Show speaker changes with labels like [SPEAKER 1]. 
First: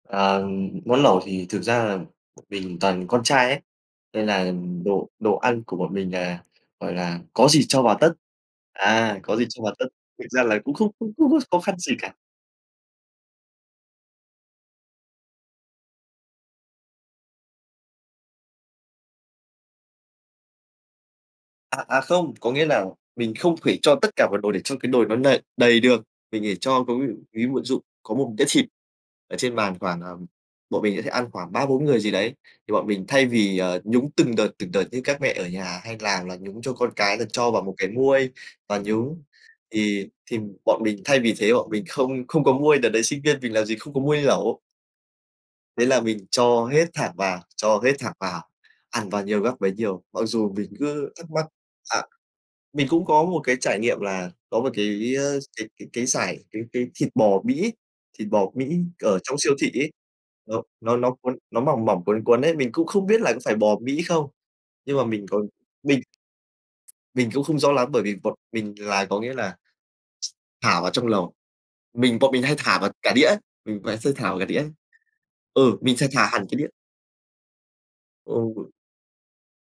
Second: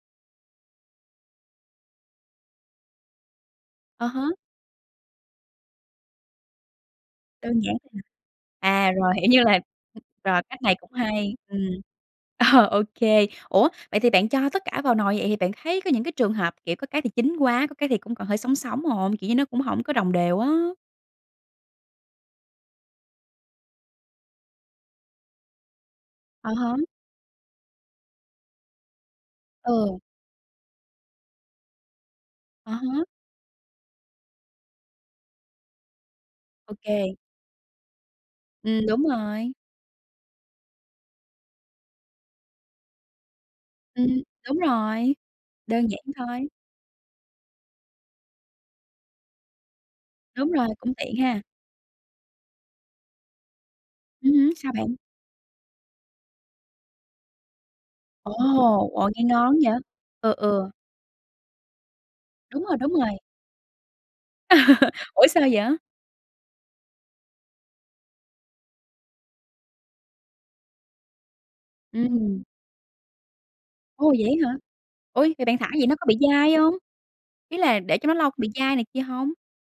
[SPEAKER 1] Ờ, món lẩu thì thực ra là mình toàn con trai ấy,
[SPEAKER 2] À
[SPEAKER 1] nên
[SPEAKER 2] há.
[SPEAKER 1] là đồ đồ ăn của bọn mình nà, gọi là, có
[SPEAKER 2] Đơn
[SPEAKER 1] gì
[SPEAKER 2] giản,
[SPEAKER 1] cho vào
[SPEAKER 2] à.
[SPEAKER 1] tất,
[SPEAKER 2] À, rồi,
[SPEAKER 1] à,
[SPEAKER 2] hiểu,
[SPEAKER 1] có
[SPEAKER 2] như
[SPEAKER 1] gì
[SPEAKER 2] là
[SPEAKER 1] cho vào tất. Thực
[SPEAKER 2] rồi,
[SPEAKER 1] ra là
[SPEAKER 2] cách
[SPEAKER 1] cũng
[SPEAKER 2] này
[SPEAKER 1] không
[SPEAKER 2] cũng
[SPEAKER 1] không có
[SPEAKER 2] hay,
[SPEAKER 1] có khó
[SPEAKER 2] ừm.
[SPEAKER 1] khăn gì cả.
[SPEAKER 2] Ờ, ô kê. Ủa, vậy thì bạn cho tất cả vào nồi vậy thì bạn thấy có những cái trường hợp, kiểu, có cái thì chín quá, có cái thì cũng còn hơi sống sống hông? Kiểu như nó cũng hổng có đồng đều á.
[SPEAKER 1] À, à không, có nghĩa là mình không thể cho tất cả mọi đồ để cho cái nồi nó nầy đầy được. Mình
[SPEAKER 2] À
[SPEAKER 1] phải
[SPEAKER 2] há.
[SPEAKER 1] cho có nghĩa ví [unintelligible] dụ có một đĩa thịt ở trên bàn khoảng,
[SPEAKER 2] Ừ.
[SPEAKER 1] ờ bọn mình sẽ ăn khoảng 3-4 người gì đấy, thì
[SPEAKER 2] À
[SPEAKER 1] bọn
[SPEAKER 2] há.
[SPEAKER 1] mình thay vì, ờ, nhúng từng đợt, từng đợt như các mẹ ở nhà hay làm là nhúng cho
[SPEAKER 2] Ô
[SPEAKER 1] con
[SPEAKER 2] kê.
[SPEAKER 1] cái là cho vào một cái muôi và
[SPEAKER 2] Ừm, đúng
[SPEAKER 1] nhúng,
[SPEAKER 2] rồi.
[SPEAKER 1] thì thì bọn mình thay vì thế bọn mình không không có muôi. Đợt đấy sinh viên mình làm gì không có
[SPEAKER 2] Ừm,
[SPEAKER 1] muôi
[SPEAKER 2] đúng
[SPEAKER 1] lẩu.
[SPEAKER 2] rồi,
[SPEAKER 1] Thế
[SPEAKER 2] đơn giản
[SPEAKER 1] là mình
[SPEAKER 2] thôi.
[SPEAKER 1] cho hết thẳng vào, cho hết thẳng vào. Ăn bao nhiêu gắp bấy nhiêu, mặc
[SPEAKER 2] Đúng
[SPEAKER 1] dù
[SPEAKER 2] rồi,
[SPEAKER 1] mình
[SPEAKER 2] cũng
[SPEAKER 1] cứ
[SPEAKER 2] tiện
[SPEAKER 1] thắc
[SPEAKER 2] ha.
[SPEAKER 1] mắc À. Mình cũng có một cái trải nghiệm là
[SPEAKER 2] Ừm hứm,
[SPEAKER 1] có một
[SPEAKER 2] sao bạn?
[SPEAKER 1] cái, ờ, d cái cái cái dải cái cái thịt bò Mỹ thịt
[SPEAKER 2] Ồ,
[SPEAKER 1] bò Mỹ
[SPEAKER 2] ồ,
[SPEAKER 1] ở
[SPEAKER 2] nghe
[SPEAKER 1] trong
[SPEAKER 2] ngon
[SPEAKER 1] siêu thị
[SPEAKER 2] quá vậy?
[SPEAKER 1] ấy,
[SPEAKER 2] Ừ,
[SPEAKER 1] nó
[SPEAKER 2] ừ.
[SPEAKER 1] nó nó cuốn, nó mỏng mỏng, cuốn cuốn ấy,
[SPEAKER 2] Đúng
[SPEAKER 1] mình
[SPEAKER 2] rồi,
[SPEAKER 1] cũng
[SPEAKER 2] đúng
[SPEAKER 1] không
[SPEAKER 2] rồi.
[SPEAKER 1] biết là có phải bò Mỹ không. Nhưng mà mình
[SPEAKER 2] Ủa sao
[SPEAKER 1] còn
[SPEAKER 2] vậy?
[SPEAKER 1] mình Mình cũng không rõ lắm, bởi vì bọn mình là có nghĩa là, thả vào trong lẩu. Mình bọn mình
[SPEAKER 2] Ừm.
[SPEAKER 1] hay thả vào cả đĩa ấy, mình vẫn thư
[SPEAKER 2] Ồ,
[SPEAKER 1] thả
[SPEAKER 2] vậy
[SPEAKER 1] vào cả
[SPEAKER 2] á hả?
[SPEAKER 1] đĩa ấy.
[SPEAKER 2] Ôi, vậy bạn thả
[SPEAKER 1] Ừ,
[SPEAKER 2] vậy nó
[SPEAKER 1] mình
[SPEAKER 2] có
[SPEAKER 1] sẽ
[SPEAKER 2] bị
[SPEAKER 1] thả hẳn
[SPEAKER 2] dai
[SPEAKER 1] cái đĩa
[SPEAKER 2] hông? Ý là để cho nó lâu có bị
[SPEAKER 1] Ừ.
[SPEAKER 2] dai này kia hông?